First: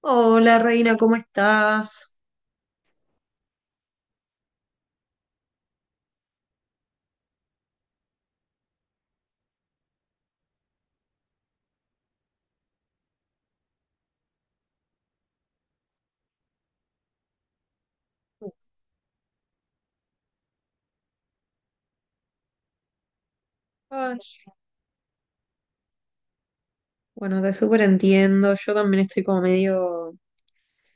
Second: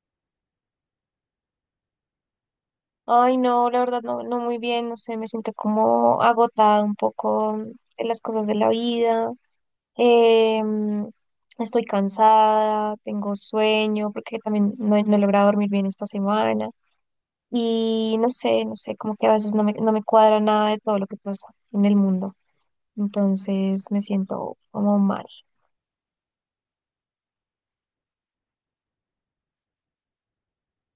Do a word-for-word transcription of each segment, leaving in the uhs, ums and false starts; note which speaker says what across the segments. Speaker 1: Hola Reina, ¿cómo estás?
Speaker 2: Ay, no, la verdad no, no muy bien, no sé, me siento como agotada un poco de las cosas de la vida. eh, mm, Estoy cansada, tengo sueño, porque también no, he no he logrado dormir bien esta semana. Y no sé, no sé, como que a veces no me, no me cuadra nada de todo lo que pasa en el mundo. Entonces me
Speaker 1: Ay,
Speaker 2: siento como mal.
Speaker 1: bueno, te súper entiendo. Yo también estoy como medio,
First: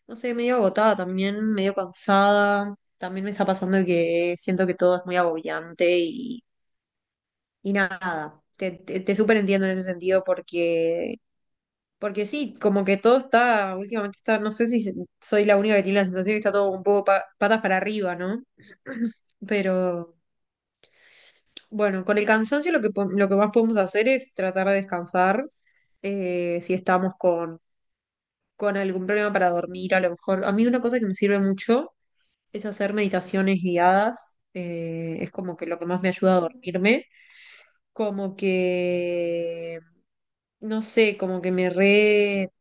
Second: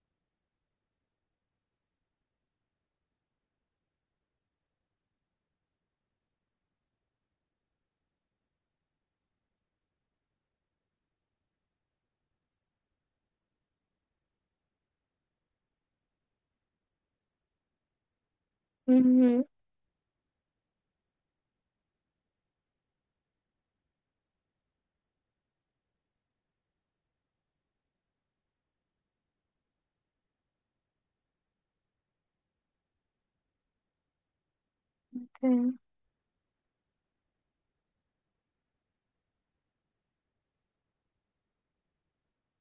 Speaker 1: no sé, medio agotada también, medio cansada. También me está pasando que siento que todo es muy agobiante y, y nada. Te, te, te súper entiendo en ese sentido porque, porque sí, como que todo está, últimamente está, no sé si soy la única que tiene la sensación que está todo un poco pa- patas para arriba, ¿no?
Speaker 2: Ujú.
Speaker 1: Pero. Bueno, con el cansancio lo que, po- lo que más podemos hacer es tratar de descansar. Eh, si estamos con, con algún problema para dormir, a lo mejor. A mí una cosa que me sirve mucho es hacer meditaciones guiadas. Eh, es como que
Speaker 2: Ok.
Speaker 1: lo que más me ayuda a dormirme, como que, no sé, como que me re,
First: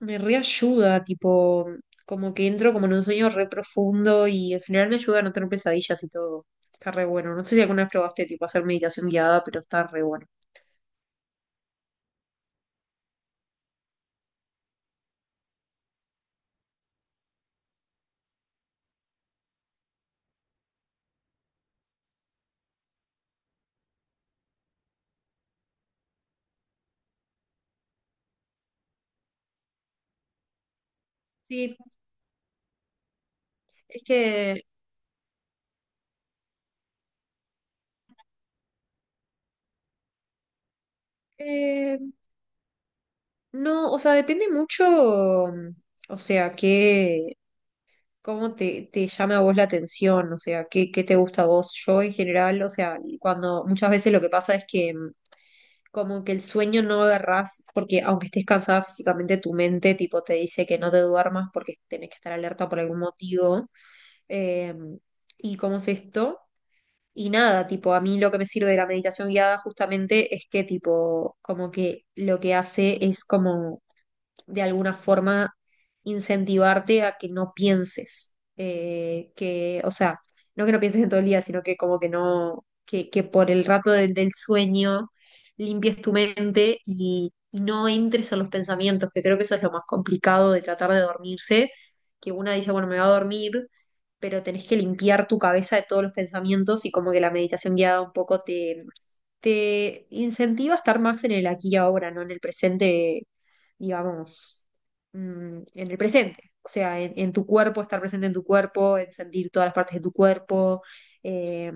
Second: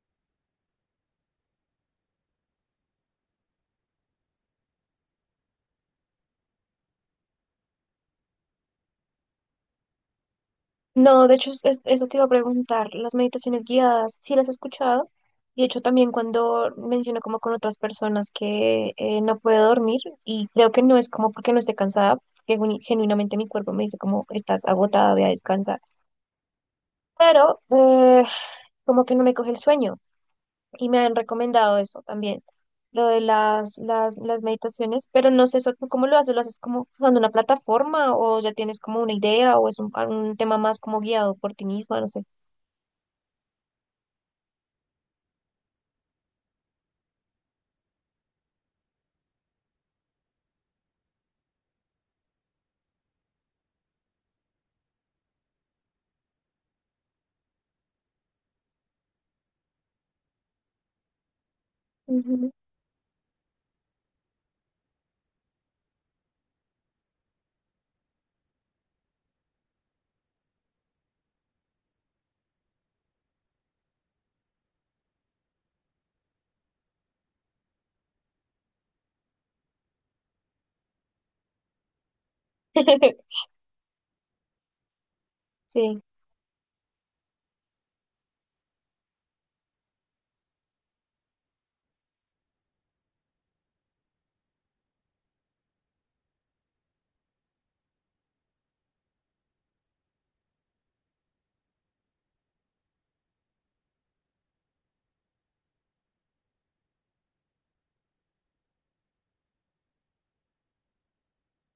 Speaker 1: me reayuda, tipo, como que entro como en un sueño re profundo y en general me ayuda a no tener pesadillas y todo. Está re bueno. No sé si alguna vez probaste tipo hacer meditación guiada, pero está re bueno.
Speaker 2: No, de hecho, es- es- eso te iba a preguntar. Las meditaciones guiadas, sí las he escuchado. Y de hecho, también cuando menciono como con otras personas que eh, no puede dormir, y creo que no es como porque no esté cansada, que genu- genuinamente mi cuerpo me dice como estás agotada, voy a descansar. Pero eh, como que no me coge el sueño y me han
Speaker 1: Sí,
Speaker 2: recomendado eso también, lo de las,
Speaker 1: es
Speaker 2: las, las
Speaker 1: que
Speaker 2: meditaciones, pero no sé eso, ¿tú cómo lo haces? ¿Lo haces como usando una plataforma o ya tienes como una idea o es un, un tema más como guiado por ti
Speaker 1: eh,
Speaker 2: misma? No sé.
Speaker 1: no, o sea, depende mucho, mm, o sea, que cómo te, te llame a vos la atención, o sea, qué, qué te gusta a vos. Yo en general, o sea, cuando muchas veces lo que pasa es que mm, como que el sueño no lo agarrás, porque aunque estés cansada físicamente, tu mente tipo te dice que no te duermas porque tenés que estar
Speaker 2: Ujú.
Speaker 1: alerta por algún motivo. Eh, ¿Y cómo es esto? Y nada, tipo, a mí lo que me sirve de la meditación guiada justamente es que, tipo, como que lo que hace es como de alguna forma incentivarte a que no pienses, eh, que, o sea, no que no pienses en todo el día, sino que como que no, que, que por el rato de- del sueño
Speaker 2: Sí,
Speaker 1: limpies tu mente y, y no entres a los pensamientos, que creo que eso es lo más complicado de tratar de dormirse, que una dice, bueno, me va a dormir, pero tenés que limpiar tu cabeza de todos los pensamientos y como que la meditación guiada un poco te... te incentiva a estar más en el aquí y ahora, no en el presente digamos, mm, en el presente. O sea, en, en tu cuerpo, estar presente en tu cuerpo, en sentir todas las partes de tu cuerpo. eh,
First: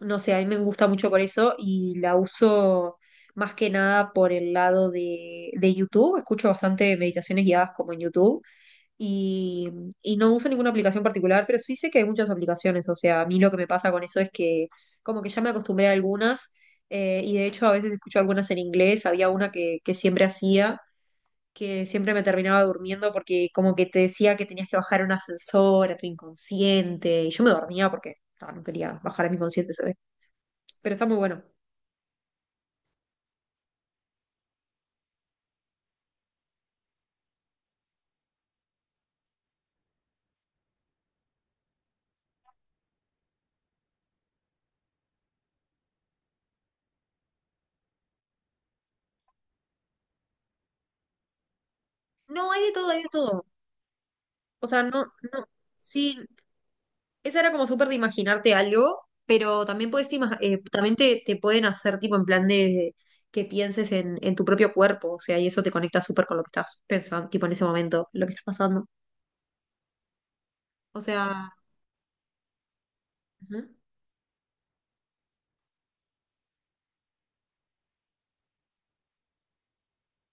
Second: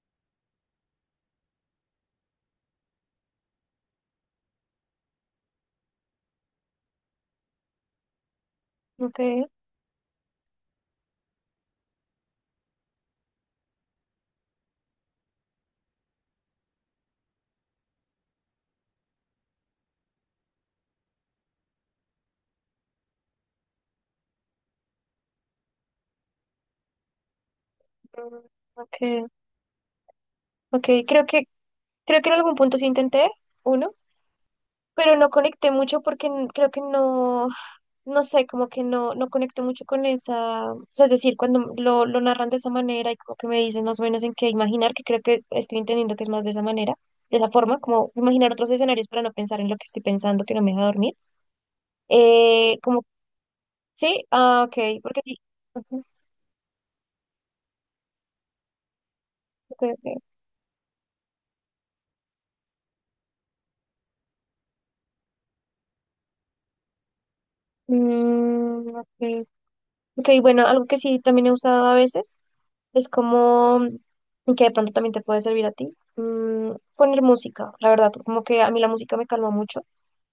Speaker 1: no sé, a mí me gusta mucho por eso y la uso más que nada por el lado de, de YouTube. Escucho bastante meditaciones guiadas como en YouTube
Speaker 2: ok,
Speaker 1: y, y no uso ninguna aplicación particular, pero sí sé que hay muchas aplicaciones. O sea, a mí lo que me pasa con eso es que como que ya me acostumbré a algunas. eh, y de hecho a veces escucho algunas en inglés, había una que, que siempre hacía, que siempre me terminaba durmiendo porque como que te decía que tenías que bajar un ascensor a tu inconsciente, y yo me dormía porque
Speaker 2: mm,
Speaker 1: ah, no
Speaker 2: ok,
Speaker 1: quería bajar a mi inconsciente, ¿sabes?
Speaker 2: ok,
Speaker 1: Pero está muy
Speaker 2: creo
Speaker 1: bueno.
Speaker 2: que, creo que en algún punto sí intenté uno, pero no conecté mucho porque n- creo que no, no sé, como que no, no conecté mucho con esa, o sea, es decir, cuando lo, lo narran de esa manera y como que me dicen más o menos en qué imaginar, que creo que estoy entendiendo que es más de esa manera, de esa forma, como imaginar otros escenarios para no pensar en lo que estoy pensando, que no me deja dormir,
Speaker 1: No, hay de
Speaker 2: eh,
Speaker 1: todo,
Speaker 2: como,
Speaker 1: hay de todo.
Speaker 2: sí, ah,
Speaker 1: O
Speaker 2: ok,
Speaker 1: sea, no,
Speaker 2: porque sí,
Speaker 1: no,
Speaker 2: ujú,
Speaker 1: sí, esa era como súper de imaginarte algo, pero
Speaker 2: ok,
Speaker 1: también
Speaker 2: ok.
Speaker 1: puedes ima- eh, también te, te pueden hacer tipo en plan de que pienses en, en tu propio cuerpo, o sea, y eso te conecta súper con lo que estás pensando, tipo en ese momento, lo que está pasando.
Speaker 2: Mm, ok. Ok, bueno, algo que
Speaker 1: O
Speaker 2: sí también he
Speaker 1: sea,
Speaker 2: usado a veces es
Speaker 1: ujú,
Speaker 2: como, mm, y que de pronto también te puede servir a ti, mm, poner música, la verdad, como que a mí la música me calma mucho.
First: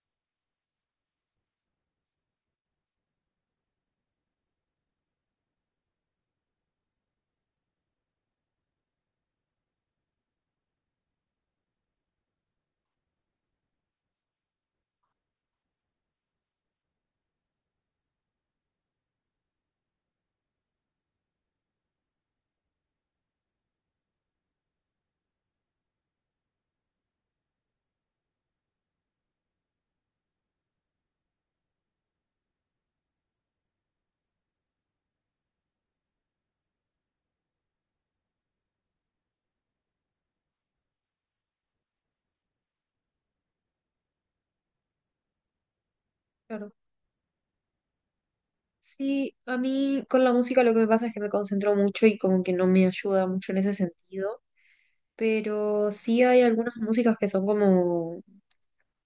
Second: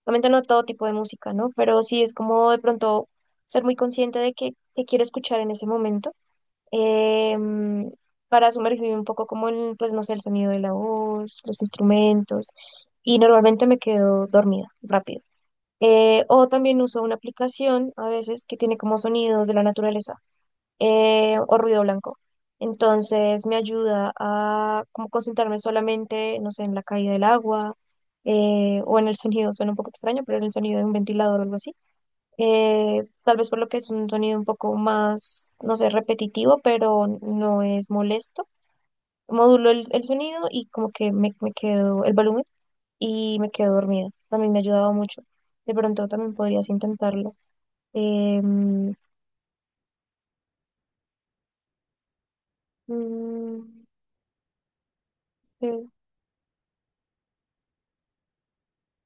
Speaker 2: Obviamente no todo tipo de música, ¿no? Pero sí es como de pronto ser muy consciente de qué, qué quiero escuchar en ese momento, eh, mm, para sumergirme un poco como en, pues no sé, el sonido de la voz, los instrumentos, y normalmente me quedo dormida rápido. Eh, o también uso una aplicación a veces que tiene como sonidos de la naturaleza, eh, o ruido blanco. Entonces me ayuda a como concentrarme solamente, no sé, en la caída del agua, eh, o en el sonido, suena un poco extraño, pero en el sonido de un ventilador o algo así. Eh, tal vez por lo que es un sonido un poco más, no sé, repetitivo, pero no es molesto. Modulo el, el sonido y como que me, me quedo el volumen y me quedo dormida. También me ha ayudado mucho. De pronto también podrías
Speaker 1: claro.
Speaker 2: intentarlo. Em,
Speaker 1: Sí, a mí con la música lo que me pasa es que me concentro mucho y como que no me ayuda mucho en ese
Speaker 2: mm,
Speaker 1: sentido,
Speaker 2: eh,
Speaker 1: pero sí hay algunas músicas que son como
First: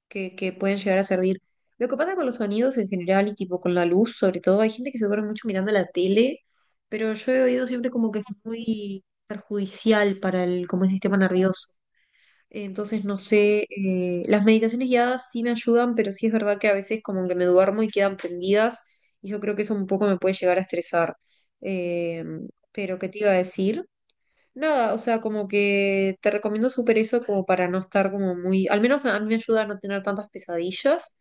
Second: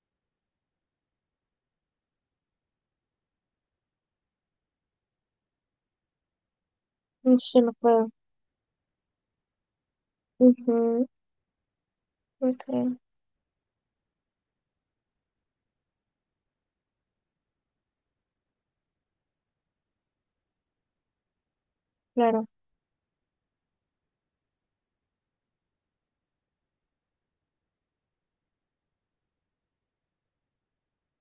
Speaker 1: que, que pueden llegar a servir. Lo que pasa con los sonidos en general y tipo con la luz, sobre todo, hay gente que se duerme mucho mirando la tele, pero yo
Speaker 2: no
Speaker 1: he
Speaker 2: sé,
Speaker 1: oído
Speaker 2: no
Speaker 1: siempre
Speaker 2: puedo.
Speaker 1: como que es muy perjudicial para el, como el
Speaker 2: Ujú,
Speaker 1: sistema nervioso.
Speaker 2: ok,
Speaker 1: Entonces, no sé, eh, las meditaciones guiadas sí me ayudan, pero sí es verdad que a veces como que me duermo y quedan prendidas y yo creo que eso un poco me puede llegar a estresar. Eh,
Speaker 2: claro.
Speaker 1: pero, ¿qué te iba a decir? Nada, o sea, como que te recomiendo súper eso como para no estar como muy, al menos a mí me ayuda a no tener tantas pesadillas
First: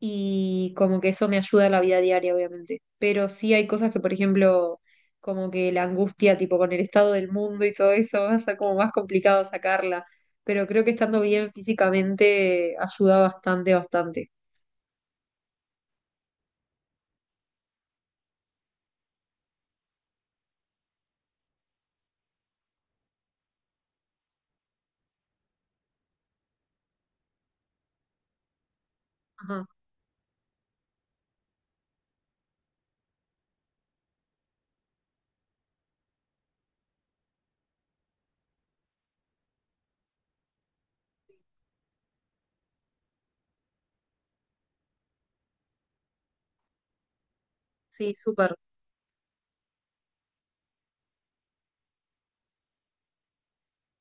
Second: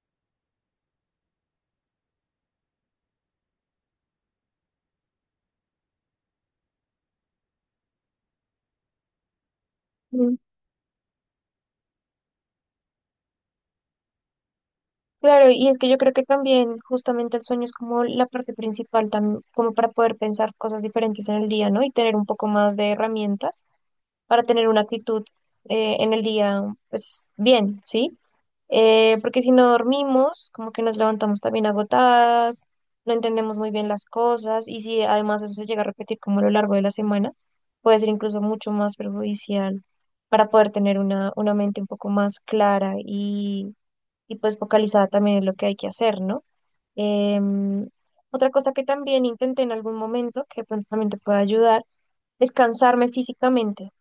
Speaker 1: y como que eso me ayuda en la vida diaria, obviamente. Pero sí hay cosas que, por ejemplo, como que la angustia, tipo con el estado del mundo y todo eso, va a ser como más complicado sacarla.
Speaker 2: Mm.
Speaker 1: Pero creo que estando bien físicamente ayuda bastante, bastante.
Speaker 2: Claro, y es que yo creo que también justamente el sueño es como la parte principal, tam- como para poder pensar cosas diferentes en el día, ¿no? Y tener un poco más de herramientas para tener una actitud eh, en el día, pues bien, ¿sí? Eh, porque si
Speaker 1: Ajá,
Speaker 2: no dormimos, como que nos levantamos también agotadas, no entendemos muy bien las cosas y si además eso se llega a repetir como a lo largo de la semana, puede ser incluso mucho más perjudicial para poder tener una, una mente un poco más clara y, y pues focalizada también en lo que hay que hacer, ¿no? Em,
Speaker 1: sí,
Speaker 2: Otra
Speaker 1: súper.
Speaker 2: cosa que también intenté en algún momento, que de pronto también te puede ayudar, es cansarme físicamente.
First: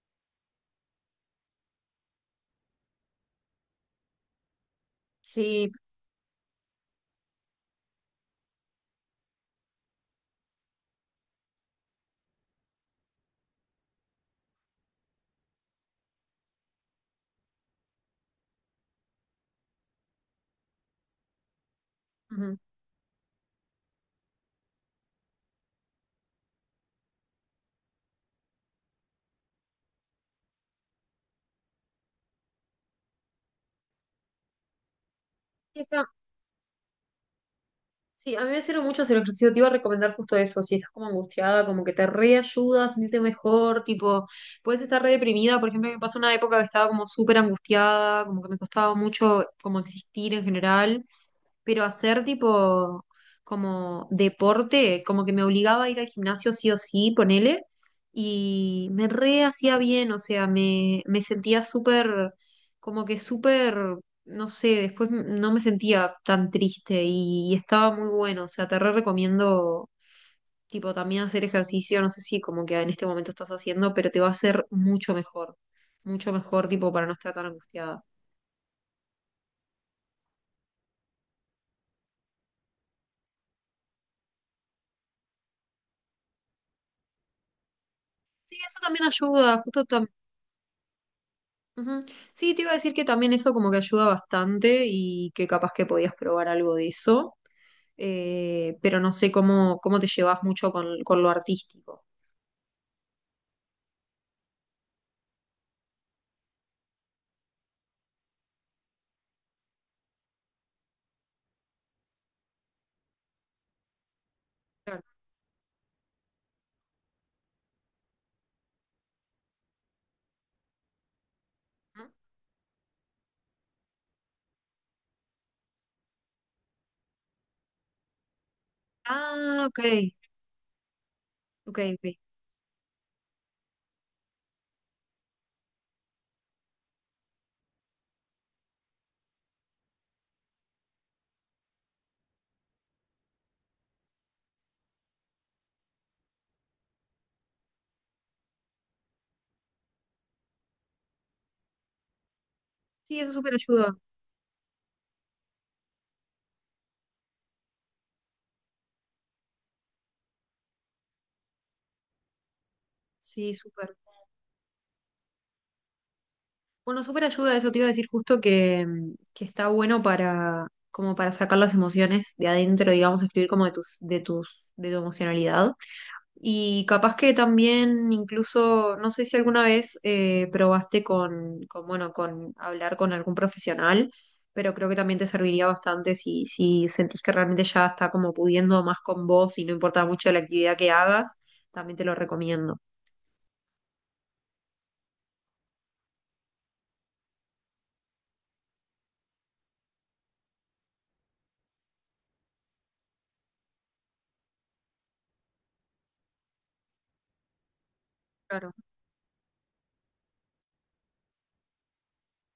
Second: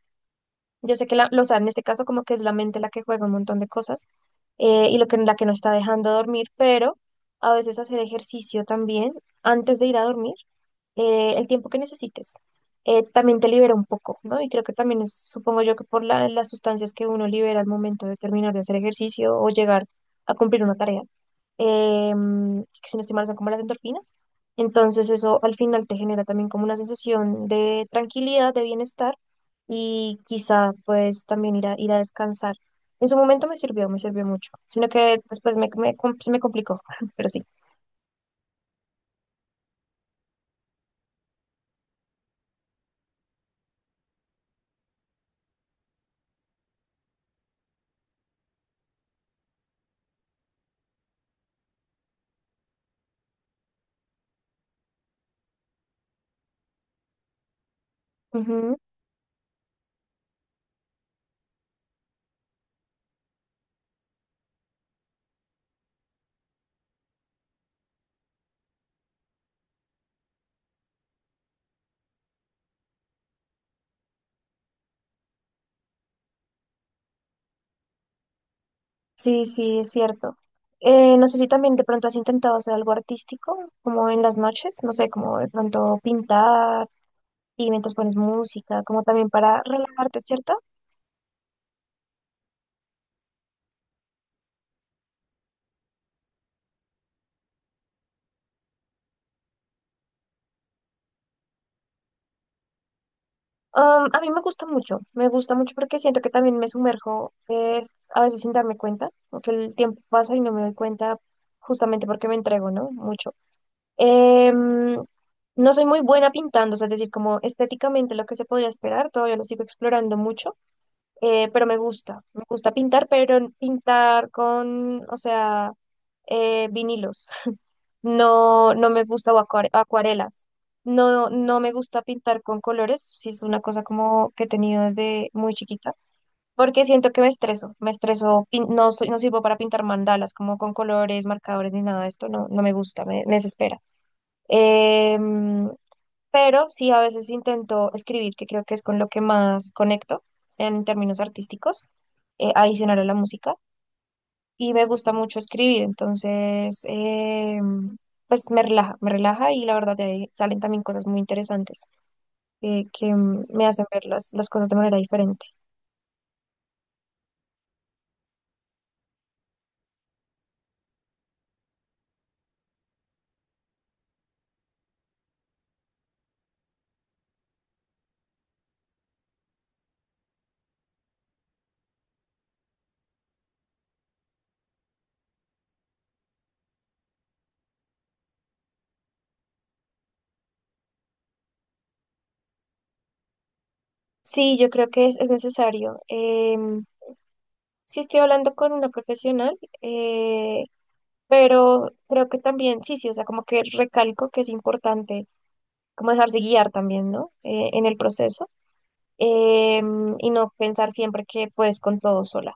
Speaker 2: Yo sé que la, lo- o sea, en este caso como que es la mente la que juega un montón de cosas, eh, y lo que, la que no está
Speaker 1: Sí.
Speaker 2: dejando dormir, pero a veces hacer ejercicio también antes de ir a dormir, eh, el tiempo que necesites. Eh, también te libera un poco, ¿no? Y creo que también es, supongo yo que por la- las sustancias que uno libera al momento de terminar de hacer ejercicio o llegar a cumplir una tarea, eh,
Speaker 1: Ujú.
Speaker 2: que si no estoy mal son como las endorfinas. Entonces eso al final te genera también como una sensación de tranquilidad, de bienestar y quizá pues también ir a, ir a descansar. En su momento me sirvió, me sirvió mucho, sino que después me,
Speaker 1: Sí,
Speaker 2: me,
Speaker 1: está-
Speaker 2: com- se me complicó, pero sí.
Speaker 1: Sí, a mí me sirve mucho hacer ejercicio. Te iba a recomendar justo eso. Si estás como angustiada, como que te reayuda a sentirte mejor. Tipo, puedes estar re deprimida. Por ejemplo, me pasó una época que estaba como súper angustiada, como que me costaba mucho como existir en general, pero hacer tipo como deporte, como que me obligaba a ir al gimnasio sí o sí, ponele, y me re hacía bien, o sea, me, me sentía súper, como que súper, no sé, después no me sentía tan triste y, y estaba muy bueno, o sea, te re recomiendo tipo también hacer ejercicio, no sé si como que en este momento estás haciendo, pero te va a hacer mucho mejor, mucho mejor tipo para no estar tan angustiada.
Speaker 2: Sí, sí, es cierto. Eh, no sé si también de pronto has intentado hacer algo artístico, como en las noches, no sé, como de pronto pintar y mientras pones
Speaker 1: Sí, eso
Speaker 2: música, como
Speaker 1: también
Speaker 2: también para
Speaker 1: ayuda, justo.
Speaker 2: relajarte, ¿cierto?
Speaker 1: Ujú. Sí, te iba a decir que también eso como que ayuda bastante y que capaz que podías probar algo de eso, eh, pero no sé cómo, cómo te llevas mucho con, con lo artístico.
Speaker 2: Um, a mí me gusta mucho, me gusta mucho porque siento que también me sumerjo, eh, a veces sin darme cuenta, porque el tiempo pasa y no me doy cuenta justamente porque me entrego, ¿no? Mucho. Em,
Speaker 1: Claro.
Speaker 2: no soy muy buena pintando, o sea, es decir, como estéticamente lo que se podría esperar, todavía lo sigo explorando mucho. Eh, pero me
Speaker 1: Ujú.
Speaker 2: gusta, me gusta pintar, pero en- pintar con, o sea, eh, vinilos. No, no me gusta o
Speaker 1: Ah,
Speaker 2: acuare-
Speaker 1: ok,
Speaker 2: acuarelas. No, no me
Speaker 1: ok,
Speaker 2: gusta
Speaker 1: ok.
Speaker 2: pintar con colores, si es una cosa como que he tenido desde muy chiquita, porque siento que me estreso, me estreso, pin- no soy, no sirvo para pintar mandalas como con colores, marcadores ni nada de esto, no, no me gusta, me, me desespera. Em, pero sí a veces intento escribir, que creo que es con lo que más conecto en términos artísticos, eh, adicional a la
Speaker 1: Sí, eso súper
Speaker 2: música,
Speaker 1: ayuda.
Speaker 2: y me gusta mucho escribir, entonces, eh, pues me relaja, me relaja y la verdad de ahí salen también cosas muy interesantes, eh, que mm,
Speaker 1: Sí,
Speaker 2: me hacen
Speaker 1: súper.
Speaker 2: ver las, las cosas de manera diferente.
Speaker 1: Bueno, súper ayuda, eso te iba a decir justo que, mm, que está bueno para, como para sacar las emociones de adentro, digamos, escribir como de tus, de tus, de tu emocionalidad. Y capaz que también incluso, no sé si alguna vez eh, probaste con, con, bueno, con hablar con algún profesional, pero creo que también te serviría bastante si, si sentís que realmente ya está como pudiendo más con vos y no importa mucho la actividad que hagas, también te lo recomiendo.
Speaker 2: Sí, yo creo que es, es necesario. Em, sí estoy hablando con una profesional, eh, pero creo que también, sí, sí, o sea, como que recalco que es importante como dejarse guiar también, ¿no? Eh, en el proceso,
Speaker 1: Claro.
Speaker 2: eh, y no pensar siempre que puedes con todo sola.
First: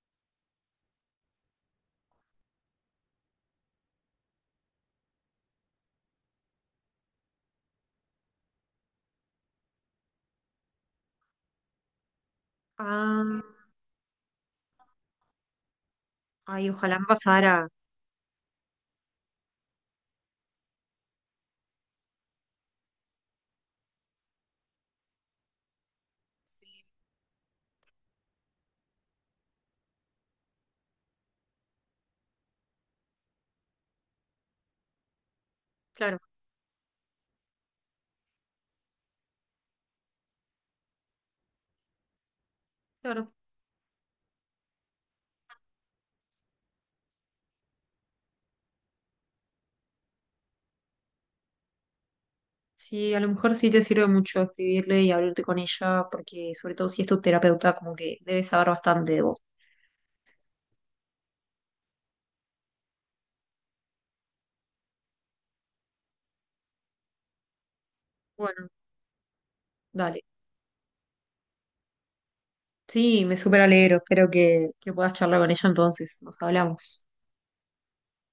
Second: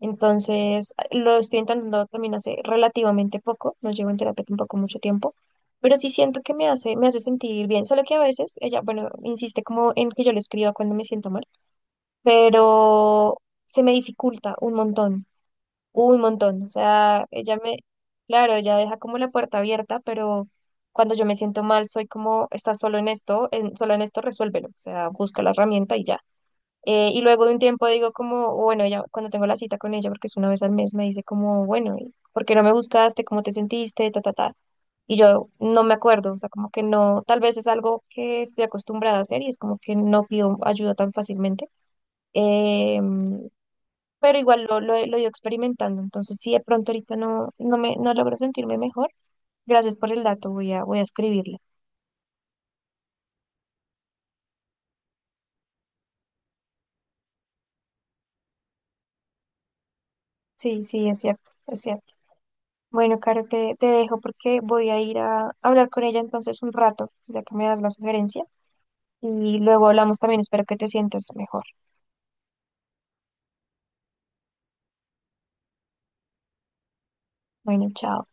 Speaker 2: Entonces, lo estoy intentando también hace relativamente poco, no llevo en terapia tampoco mucho tiempo, pero sí siento que me hace, me hace sentir bien, solo que a veces ella, bueno, insiste como en que yo le escriba cuando me siento mal, pero
Speaker 1: Ah,
Speaker 2: se me dificulta un montón un montón, o
Speaker 1: ay, ojalá me
Speaker 2: sea, ella
Speaker 1: pasara.
Speaker 2: me, claro, ella deja como la puerta abierta, pero cuando yo me siento mal, soy como, estás solo en esto, en, solo en esto, resuélvelo, o sea, busca la herramienta y ya. Eh, y luego de un tiempo digo como, bueno, ella, cuando tengo la cita con ella, porque es una vez al mes, me dice como, bueno, ¿y ¿por qué no me buscaste? ¿Cómo te sentiste? Ta, ta, ta. Y yo no me
Speaker 1: Claro,
Speaker 2: acuerdo, o sea, como que no, tal vez es algo que estoy acostumbrada a hacer y es como que no pido ayuda tan fácilmente.
Speaker 1: claro.
Speaker 2: Em, pero igual lo, lo, he lo he ido experimentando. Entonces, si de pronto ahorita no, no me no logro sentirme mejor, gracias por el dato, voy a, voy a escribirle.
Speaker 1: Sí, a lo mejor sí te sirve mucho escribirle y abrirte con ella, porque sobre todo si es tu terapeuta, como que debes saber bastante de vos.
Speaker 2: Sí, sí, es cierto, es cierto. Bueno, Caro, te, te dejo porque voy a ir a hablar con ella entonces un rato, ya que me das la sugerencia.
Speaker 1: Bueno,
Speaker 2: Y luego hablamos
Speaker 1: dale.
Speaker 2: también, espero que te sientas mejor.
Speaker 1: Sí, me súper alegro. Espero que, que puedas charlar con ella entonces. Nos hablamos.
Speaker 2: Bueno, chao.